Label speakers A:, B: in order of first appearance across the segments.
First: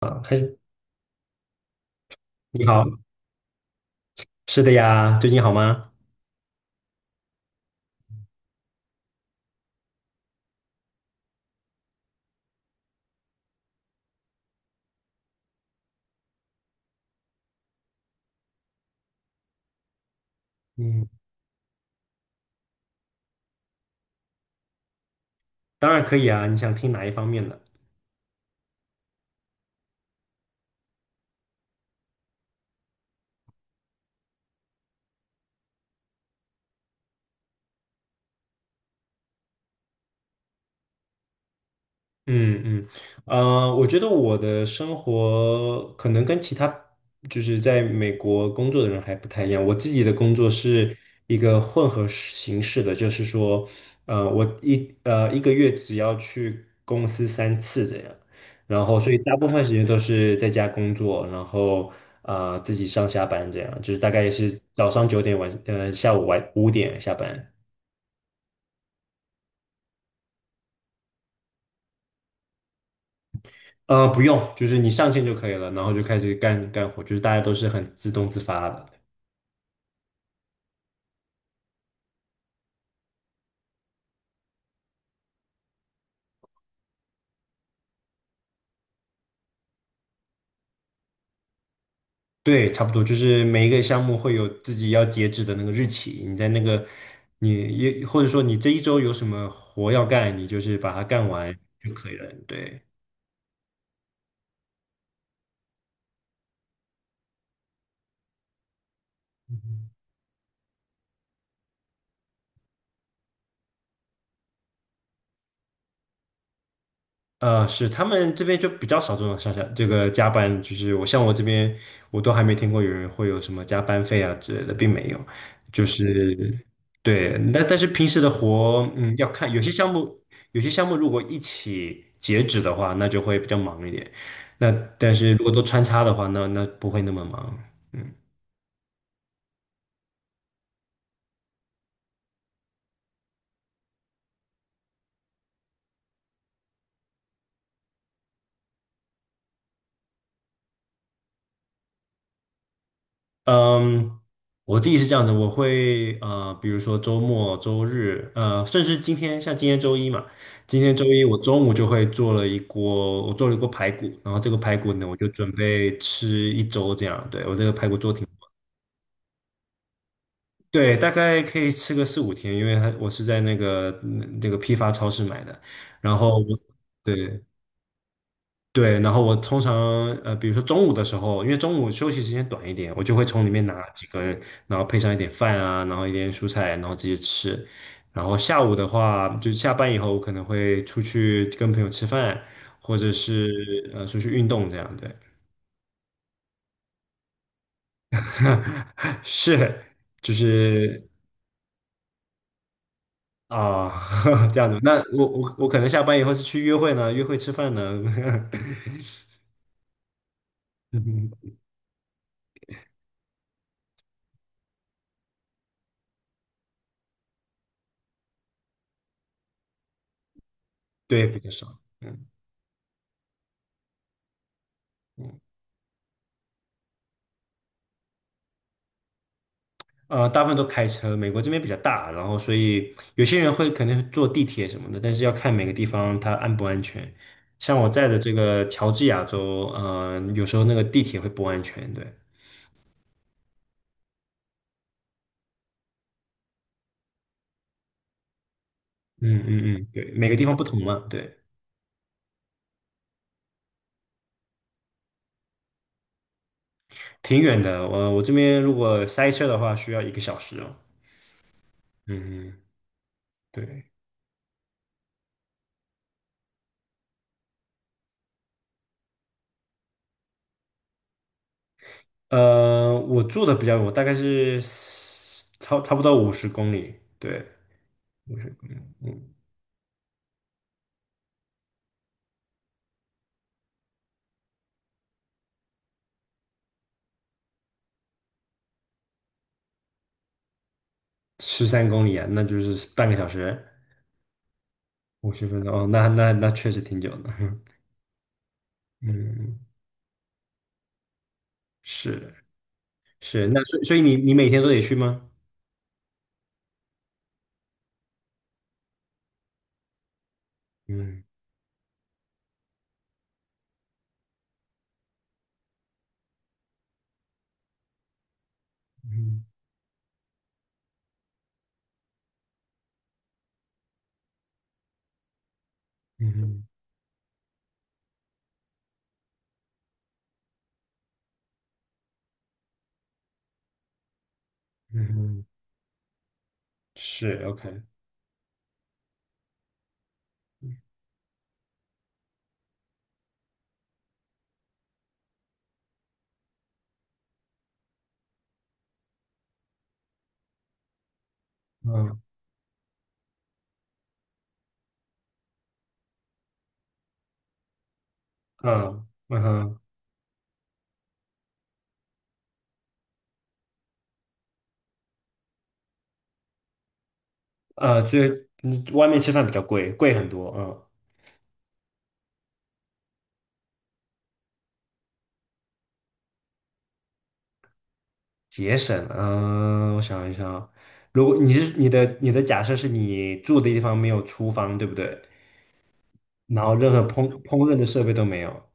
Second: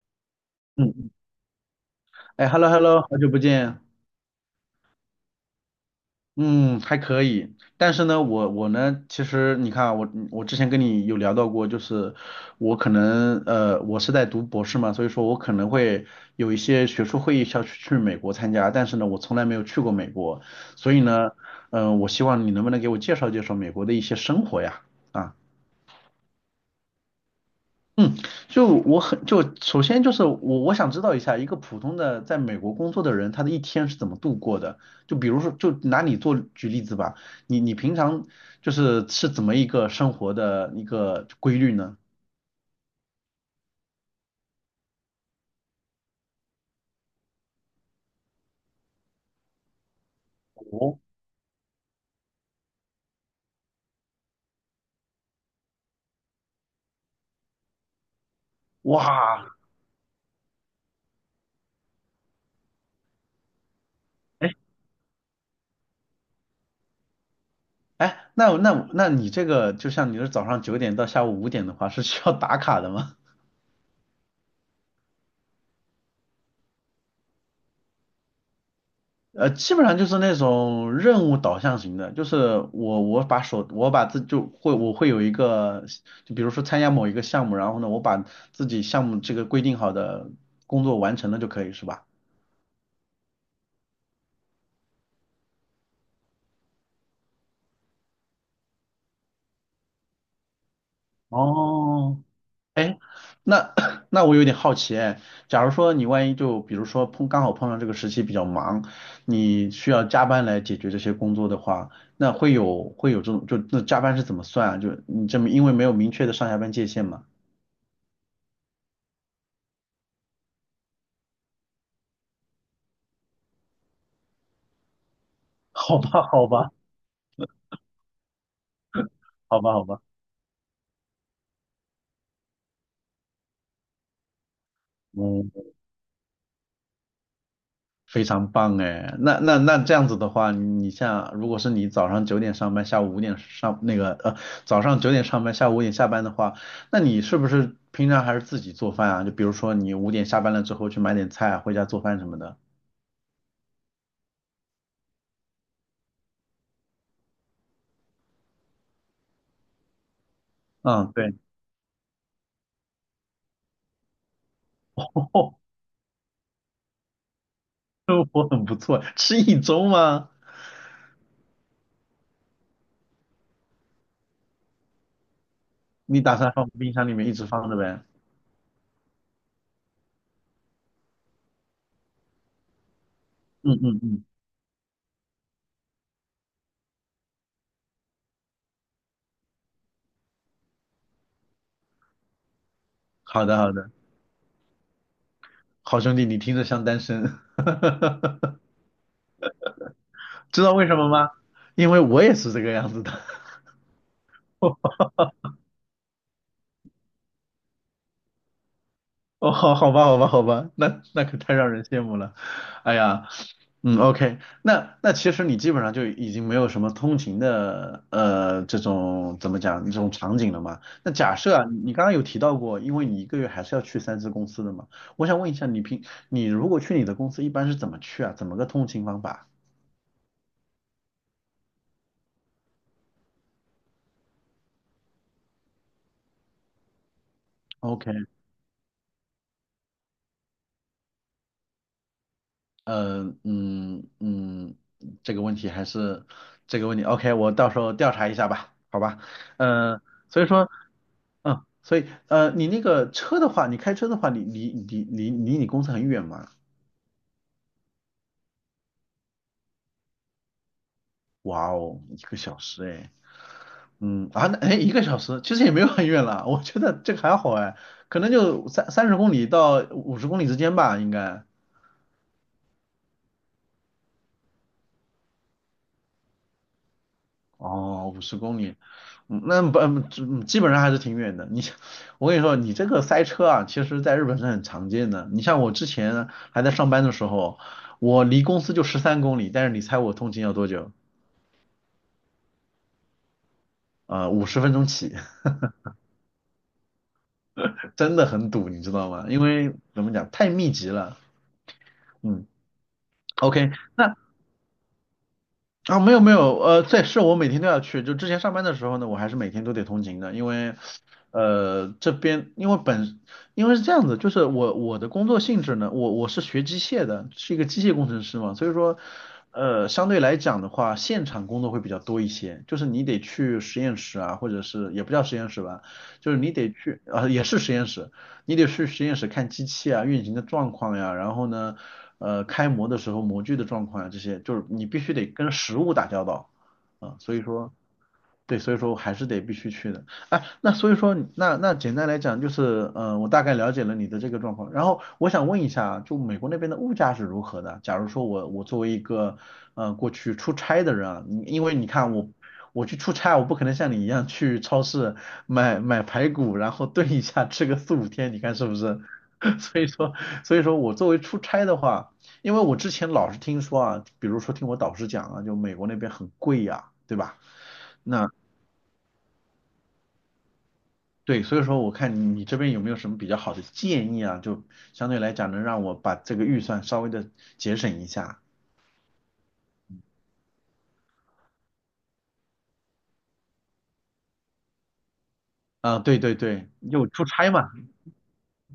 A: 啊，开始，
B: 嗯嗯，哎
A: 你
B: ，hello
A: 好。
B: hello，好久不见，
A: 是的呀，最近好吗？
B: 嗯，还可以，但是呢，我呢，其实你看啊，我之前跟你有聊到过，就是我可能我是在读博士嘛，所以说我可能会有一些学术会议需要去美国参加，但是呢，我从来没有去过美国，所以
A: 嗯，
B: 呢，我希望你能不能给我介绍介绍美国的一些生活呀？啊。
A: 当然可以啊，你想听哪一方面的？
B: 嗯，就我很就首先就是我想知道一下，一个普通的在美国工作的人，他的一天是怎么度过的？就比如说，就拿你做举例子吧，你平常就是怎么一个生活的一个规律呢？
A: 嗯嗯。我觉得我的生活可能跟其他就是在美国工作的人还不太一样。我自己的工作是
B: 哦，
A: 一个混合形式的，就是说，我一个月只要去公司三次这样，然后所以大部
B: 哇，
A: 分时间都是在家工作，然后自己上下班这样，就是大概也
B: 哎
A: 是早上9点下午5点下班。
B: 哎，那你这个就像你是早上九点到下午五点的话，是需要打卡的吗？
A: 不用，就是你上线就可以了，然后就开始干活，就是大家都是很自动自发的。
B: 呃，基本上就是那种任务导向型的，就是我我把手我把自就会我会有一个，就比如说参加某一个项目，然后呢，我把自己项目这个规定好的工作完成了就可以，是吧？
A: 对，差不多，就是每一个项目会有自己要截止的那个日期，你在那个你也或者说你这一周有什么活要干，你就是把它干完就可以
B: 哦，
A: 了。对。
B: 哎，那 那我有点好奇，哎，假如说你万一就比如说刚好碰上这个时期比较忙，你需要加班来解决这些工作的话，那会有这种就那加班是怎么算啊？就你这么因为没有明确的上下班界限嘛？
A: 是他们这边就比较少这种上下这个加班，就是像我这边，我都还没听过有人会有什么加班费啊之类的，并没有。就
B: 好吧，好
A: 是
B: 吧。
A: 对。但是平时的活，嗯，要看
B: 好
A: 有些
B: 吧，好
A: 项
B: 吧，
A: 目，有些项目如果一起截止的话，那就会比较忙一点。那但是如
B: 嗯，
A: 果都穿插的话，那不会那么忙。
B: 非常棒哎。那这样子的话，你像如果是你早上九点上班，下午五点上那个呃，早上九点上班，下午五点下班的话，那你是不是平常还是自己做饭啊？就比如说你五点下班了之后去买点菜啊回家做饭什么的。
A: 嗯，我自己是这样子，我会比如说周末、周日，甚至今天，像今天周一嘛，今天周
B: 嗯，
A: 一
B: 对，
A: 我中午就会做了一锅，我做了一锅排骨，然后这个排骨呢，我就准
B: 哦，
A: 备吃一周这样。对，我这个排骨做
B: 生
A: 挺，
B: 活很不错，吃一周吗？
A: 对，大概可以吃个四五天，因为它我是在那个那个批发超市买的，然
B: 你打
A: 后
B: 算
A: 我
B: 放冰箱里面一
A: 对
B: 直放着呗？
A: 对，然后我通常比如说中午的时候，因为中午休息时间短一点，我就会从里面
B: 嗯
A: 拿
B: 嗯
A: 几
B: 嗯，
A: 根，然后配上一点饭啊，然后一点蔬菜，然后直接吃。然后下午的话，就下班以后，我可能会出去跟朋友吃饭，或者
B: 好
A: 是
B: 的好的，
A: 出去运动这样。对。
B: 好兄弟，你听着像单身，
A: 是，就
B: 知道为什
A: 是
B: 么吗？因为我也是这个样子的。
A: 啊、这样子。那我可能下班以后是去约会呢，约会吃饭呢。
B: 哦，好，好吧，好吧，好吧，那那可太 让人羡慕了。哎呀，嗯，OK,那那其实你基本上就已经没有什么通勤的这种怎么讲这种场景了嘛？那
A: 对，
B: 假
A: 比较
B: 设啊，
A: 少。
B: 你刚刚有
A: 嗯
B: 提到过，因为你一个月还是要去三次公司的嘛，我
A: 嗯。
B: 想问一下，你如果去你的公司一般是怎么去啊？怎么个通勤方法
A: 大部分都开车，美国这边比较大，然后所以有些人会可能坐地铁什么的，但是要看每个地方它安不安全。像我在
B: ？OK,
A: 的这个乔治亚州，有时候那个地铁会不安全。对。
B: 呃，嗯嗯，这个问题还是这个问题，OK,我到时候调查一下吧，好吧？
A: 嗯嗯嗯，嗯，
B: 嗯、
A: 对，每个
B: 所
A: 地
B: 以
A: 方不
B: 说。
A: 同嘛。对，
B: 嗯，所以你那个车的话，你开车的话，你离你公司很远吗？
A: 挺远的。我这边如果塞车的话，需要一个小时哦。
B: 哇哦，一个
A: 嗯嗯，
B: 小
A: 嗯，
B: 时哎，
A: 对。
B: 那哎一个小时其实也没有很远了，我觉得这个还好哎，可能就30公里到五十公里之间吧，应该。
A: 我住的比较远，我大概是差不多五十公里。对，
B: 哦，五十
A: 五十
B: 公
A: 公里。
B: 里，
A: 嗯。
B: 嗯那不嗯基本上还是挺远的。你像我跟你说，你这个塞车啊，其实在日本是很常见的。你像我之前还在上班的时候，我离公司就13公里，但是你猜我通勤要多久？
A: 十三公里啊，那就是半个小时。
B: 呃，50分钟起。
A: 50分钟哦，那那那确实挺久的。
B: 真的很堵，你知道吗？因
A: 嗯，
B: 为怎么讲，太密集了。
A: 是。
B: 嗯
A: 是。那
B: ，OK,
A: 所以所以你
B: 那
A: 你每天都得去吗？
B: 啊没有没有，对，是我每天都要去。就之前上班的时候呢，我还是每天都得通勤的，因为
A: 嗯。
B: 呃这边因为本因为是这样子，就是我的工作性质呢，我是学机械的，是一个机械工程师嘛，所以说
A: 嗯
B: 相对来讲的话，现场工作会比较多一些，就是你得去实验室啊，或者是也不叫实验室吧，就
A: 嗯
B: 是你
A: 哼。
B: 得去啊、也是实验室，你得去实验室看机器啊、运行的状况呀，然后呢，开模的时候模具的状况啊，这些就是你必须
A: 嗯
B: 得
A: 哼。
B: 跟实物打交道啊，所
A: 是。
B: 以说。
A: OK。
B: 对，所以说我还是得必须去的。哎，那所以说你简单来讲就是，我大概了解了你的这个状况。然后我想问一下，就美国那边的物价是如何的？假如说我作为一个，过去出差的人啊，你因为你看
A: 嗯
B: 我去出差，我不可能像你一样去超市买排骨，然后炖一下吃个四五天，你看是不是？
A: 嗯嗯 哼。
B: 所以说，所以说我作为出差的话，因为我之前老是听说啊，比如说听我导师讲啊，就美国那边很贵呀、对吧？
A: 就
B: 那。
A: 是外面吃饭比较贵，贵很多。嗯，
B: 对，所以说我看你这边有没有什么比较好的建议啊？就相对来讲能让我把这个预算稍微的节省一下。
A: 节省。嗯，我想一想啊，如果你是你的你的假设是你住的地方没有厨房，对不对？
B: 啊，对对
A: 然
B: 对，
A: 后任何
B: 就出
A: 烹
B: 差
A: 烹
B: 嘛？
A: 饪的设备都没有，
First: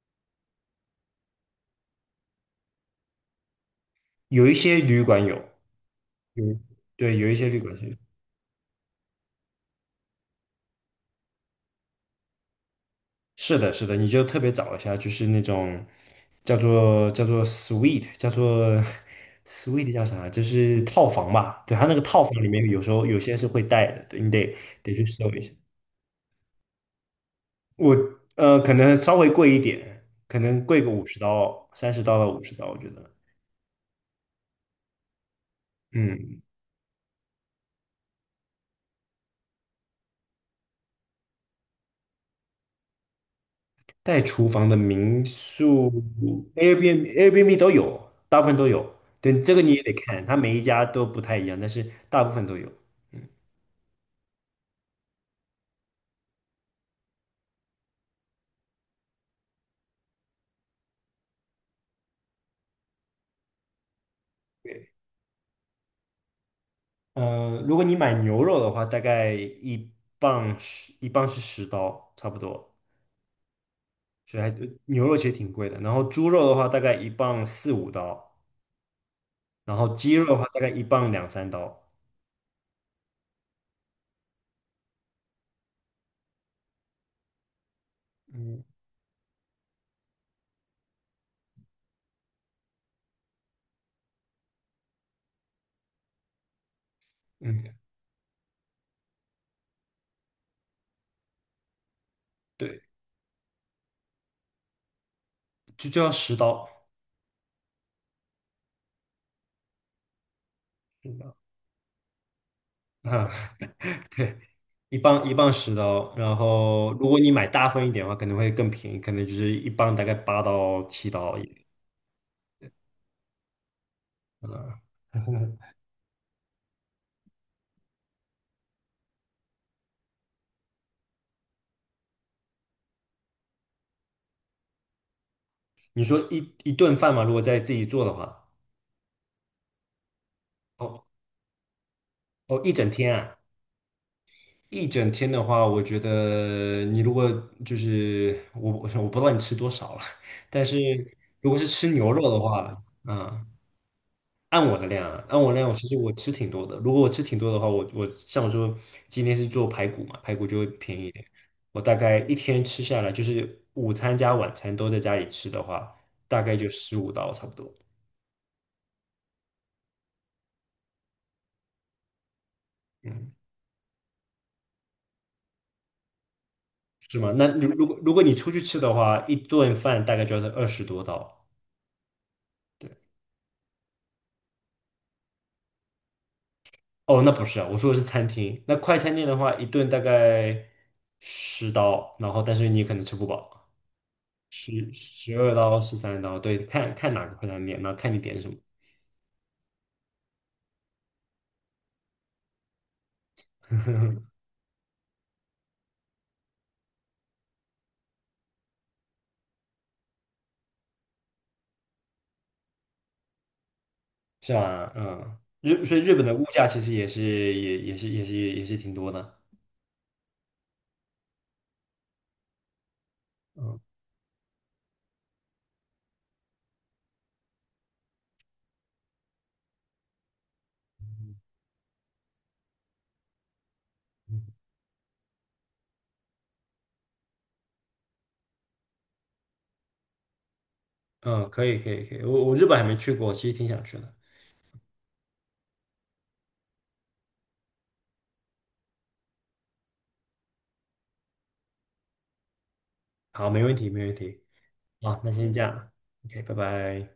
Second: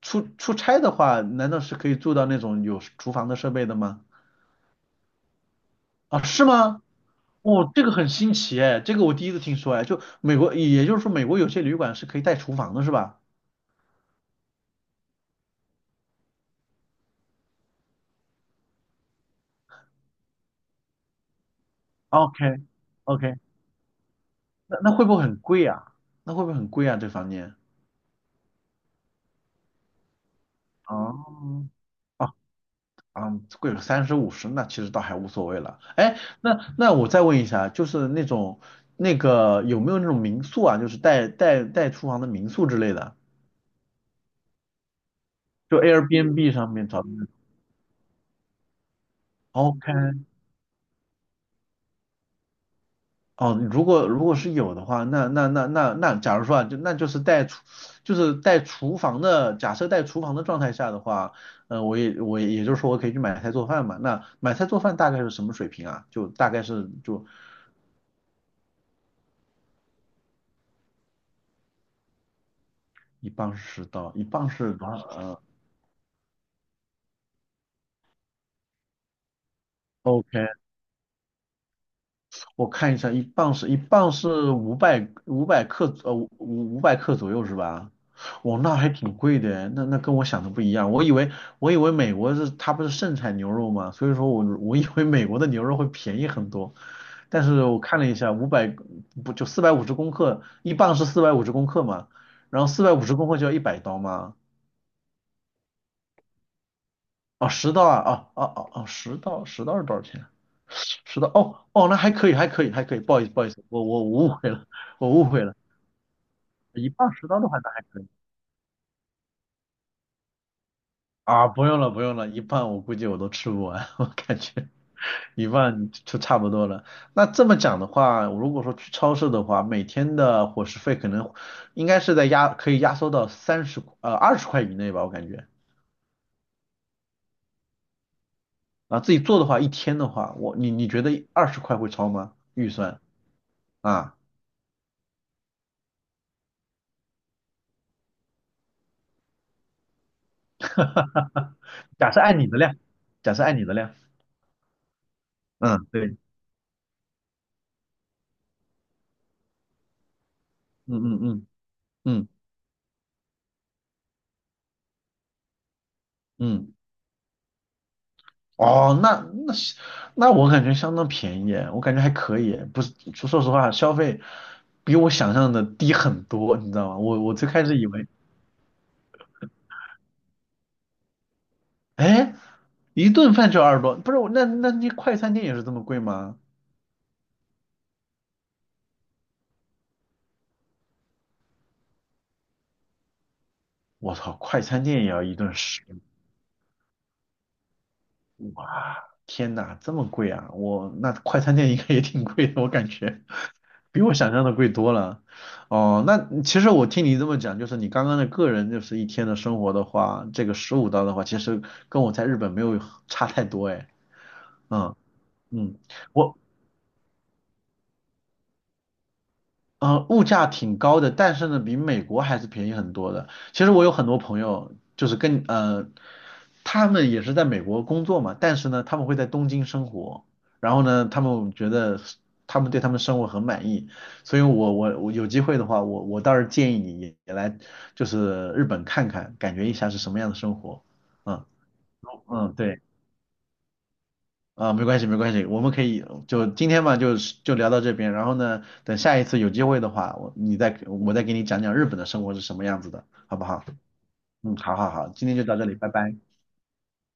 B: 出差的话，难道是可以住到那种有厨房的设备的吗？
A: 有一些旅馆有。
B: 啊，
A: 有，
B: 是吗？
A: 对，有一些旅
B: 哦，
A: 馆
B: 这个
A: 是。
B: 很新奇哎，这个我第一次听说哎，就美国，也就是说美国有些旅馆是可以带厨房的是吧
A: 是的，是的，你就特别找一下，就是那种叫做 s w e e t 叫做 s w e e t 叫啥？就是套房吧。对，它那个套
B: ？OK
A: 房里面有时候有
B: OK,
A: 些是会带的。对，你得
B: 那
A: 得
B: 那
A: 去
B: 会不会
A: 搜
B: 很
A: 一下。
B: 贵啊？那会不会很贵啊？这房间？
A: 我可能稍微贵一点，可能贵个五十
B: 哦。
A: 刀、30刀到五十刀，我觉得。
B: 嗯，贵个三十五十那其实倒还无所谓了。哎，
A: 嗯，
B: 那我再问一下，就是那种有没有那种民宿啊，就是带厨房的民宿之类的，
A: 带厨房的民
B: 就
A: 宿
B: Airbnb 上面找的
A: ，Airbnb、
B: 那种。
A: Airbnb 都有，大部分都有。对，这个你也得
B: OK,
A: 看，它每一家都不太一样，但是大部分都有。嗯。
B: 哦，如果如果是有的话，那，假如说啊，就是就是带厨房的，假设带厨房的状态下的话，我也就是说我可以去买菜做饭嘛。那买菜做
A: 对。
B: 饭大概是什么水平啊？就大概是就
A: 嗯，如果你买牛肉的话，大概一磅是十刀，差不多。
B: 一磅是到一
A: 所以还
B: 磅是多少？
A: 牛肉其实挺贵的。然后猪肉的话，大概一磅四五刀，然后鸡肉的话，
B: OK,
A: 大概一磅两三刀。
B: 我看一下，一磅是五百克，五百克左右是吧？哇，
A: 嗯
B: 那还挺贵的，那那跟我想的不一样。我以为美国是它不是盛产牛肉吗？所以说我以为美国的牛肉会便宜很多，但是
A: 嗯，
B: 我看了一下，五百不就四百五十公克，一磅是四百五十公克嘛，然后
A: 对，
B: 四百五十公克就要100刀吗？
A: 就要十刀。
B: 哦，十刀啊，哦，十刀是多少钱？
A: 是
B: 是刀
A: 的
B: 哦，那还可以，还可以，还可以，不好意思，
A: 啊。
B: 不好意思，我 误
A: 对，
B: 会了，
A: 一
B: 我误
A: 磅一
B: 会
A: 磅
B: 了，
A: 十刀。然
B: 一
A: 后如
B: 磅
A: 果
B: 十
A: 你
B: 刀
A: 买
B: 的话，
A: 大
B: 那还
A: 份一
B: 可
A: 点
B: 以
A: 的话，可能会更便宜，可能就是一磅大概8刀7刀一
B: 啊，
A: 点。
B: 不用了，不用了，一半我估计我都吃不完，我感觉
A: 嗯。
B: 一 半就差不多了。那这么讲的话，我如果说去超市的话，每天的伙食费可能应该是在压，可以压缩到二十块以内吧，我感觉
A: 你说一顿饭嘛，如果在自己做的话。
B: 啊，自己做的话，一天的话，你你觉
A: 哦
B: 得二十块会超吗？
A: 哦，
B: 预
A: 一整
B: 算
A: 天啊。
B: 啊，
A: 一整天的话，我觉得你如果就是我，我不知道你吃多少了。但是如果是吃 牛
B: 假设
A: 肉
B: 按
A: 的
B: 你的量，
A: 话。
B: 假设
A: 嗯，
B: 按你的量，
A: 按我的量啊，按我量，我其
B: 嗯，
A: 实我
B: 对，
A: 吃挺多的。如果我吃挺多的话，我像我说今天是做排骨嘛，排骨就会
B: 嗯
A: 便宜一
B: 嗯
A: 点。
B: 嗯。
A: 我大概
B: 嗯
A: 一天吃下来，就是午餐加晚餐都在家里吃的话，大概就
B: 嗯，
A: 15刀差不多。
B: 哦，那我感觉相当便宜耶我感觉还可以，不是，
A: 嗯，
B: 说实话，消费比我想象的低很多，你知道吗？
A: 是
B: 我
A: 吗？
B: 我
A: 那
B: 最开
A: 如
B: 始
A: 如
B: 以
A: 果
B: 为，
A: 如果你出去吃的话，一顿饭大概就要是20多刀。
B: 哎，一顿饭就20多，不是，我那那那快餐店也是这么贵吗？
A: 哦，那不是啊，我说的是餐厅。那快餐店的话，一顿大概十刀，然后但是你可能吃不饱，
B: 我操，快餐
A: 十
B: 店也要
A: 十
B: 一顿
A: 二刀、
B: 十，
A: 13刀，对，看看哪个快餐店，然后看你点什么。
B: 哇，天呐，这么贵啊！我那快餐店应该也挺贵的，我感觉。比我想 象的贵多了。哦，那其实我听你这么讲，就是你刚刚的个人就是一天的生活的话，这个15刀的话，其实跟我在日本没有差太多哎。
A: 是吧？
B: 嗯
A: 嗯，
B: 嗯，
A: 所以日本的
B: 我
A: 物价其实也是挺多的。
B: 呃，物价挺高的，但是呢，比美国还是便宜很多的。其实
A: 嗯
B: 我有很多朋友，就是他们也是在美国工作嘛，但是呢，他们会在东京生活，然后呢，他们对他们生活很满意，所以我有机会的话，我倒是建议你也来日本看看，感觉一下是什么样的生活。嗯
A: 嗯，可以可以可以，我
B: 嗯，
A: 我日本
B: 对。
A: 还没去过，其实挺想去的。
B: 啊，没关系，没关系，我们可以就今天嘛，就是就聊到这边。然后呢，等下一次有机会的话，我再给你讲讲日本的生活是什么样子的，好不
A: 好，没
B: 好？
A: 问题没问题。
B: 嗯，好好好，
A: 好，
B: 今
A: 那
B: 天就
A: 先
B: 到
A: 这
B: 这里，拜
A: 样
B: 拜。
A: ，OK，拜拜。